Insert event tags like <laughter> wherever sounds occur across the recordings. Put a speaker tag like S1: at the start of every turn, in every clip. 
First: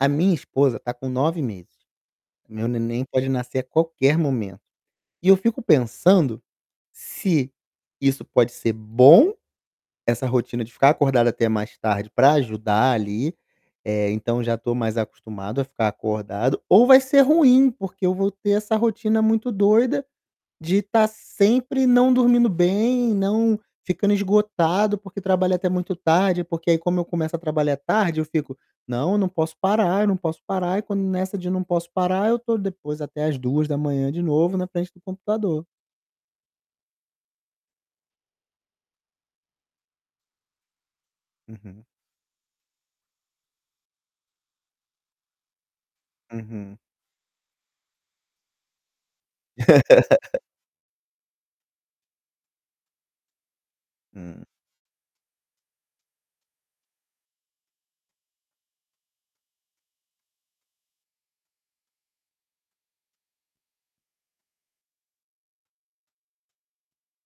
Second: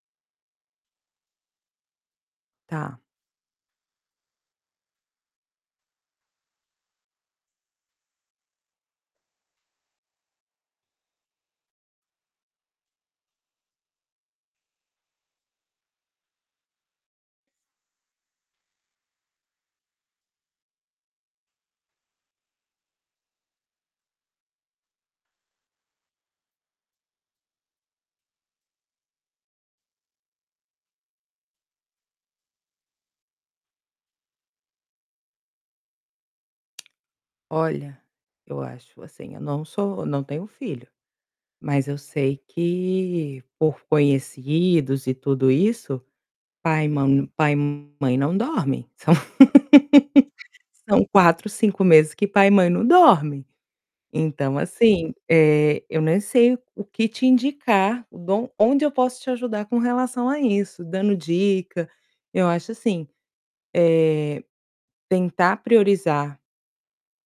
S1: A minha esposa está com 9 meses, meu
S2: Tá.
S1: neném pode nascer a qualquer momento, e eu fico pensando, se isso pode ser bom, essa rotina de ficar acordado até mais tarde para ajudar ali, eh, então já estou mais acostumado a ficar acordado, ou vai ser ruim, porque eu vou ter essa rotina muito doida, de tá sempre não dormindo bem, não ficando esgotado, porque trabalho até muito tarde, porque aí como eu começo a trabalhar tarde eu fico: "Não, não posso parar, eu não posso parar", e quando nessa de: "Não posso parar", eu tô depois até às 2:00 de novo na frente do computador.
S2: Olha, eu acho assim, eu não sou eu não tenho filho,
S1: Uhum.
S2: mas eu sei que por conhecidos e tudo isso,
S1: Uhum.
S2: pai e mã pai e mãe não dormem, são
S1: <laughs>
S2: <laughs> são 4, 5 meses que pai e mãe não dormem.
S1: Hum.
S2: Então, assim, eh, eu nem sei o o que te indicar, bom, onde eu posso te ajudar com relação a isso, dando dica. Eu acho assim, eh, tentar priorizar,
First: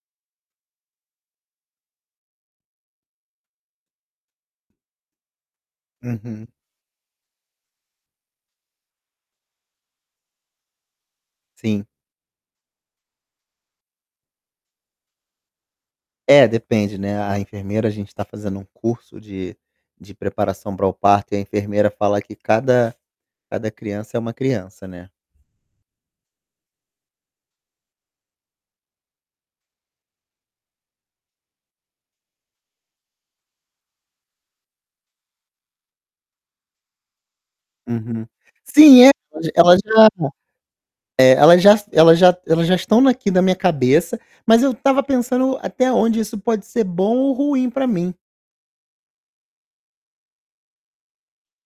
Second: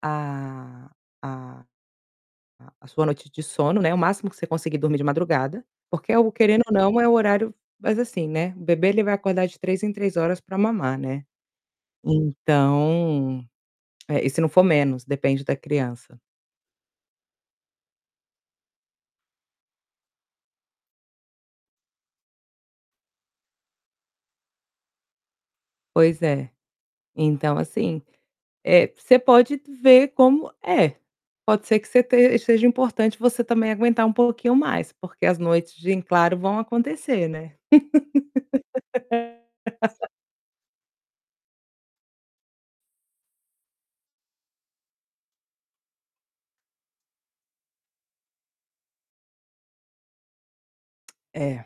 S2: a a a a sua noite de sono, né, o máximo que você conseguir dormir de madrugada, porque é algo
S1: Uhum.
S2: querendo ou não, é o horário mas, assim, né o bebê ele vai acordar de 3 em 3 horas para mamar, né.
S1: Sim.
S2: Então eh, e se não for menos, depende da criança.
S1: É, depende, né, a enfermeira a gente tá fazendo um curso de de preparação para o parto e a enfermeira fala que cada cada criança é uma criança, né.
S2: Pois é, então, assim, eh, você pode ver como é. Pode ser que você te seja importante você também aguentar um pouquinho mais, porque as noites de em claro vão acontecer, né.
S1: Uhum. Sim, ela ela já
S2: <laughs>
S1: eh, ela já ela já elas já estão aqui da minha cabeça, mas eu estava pensando até onde isso pode ser bom ou ruim para mim.
S2: É.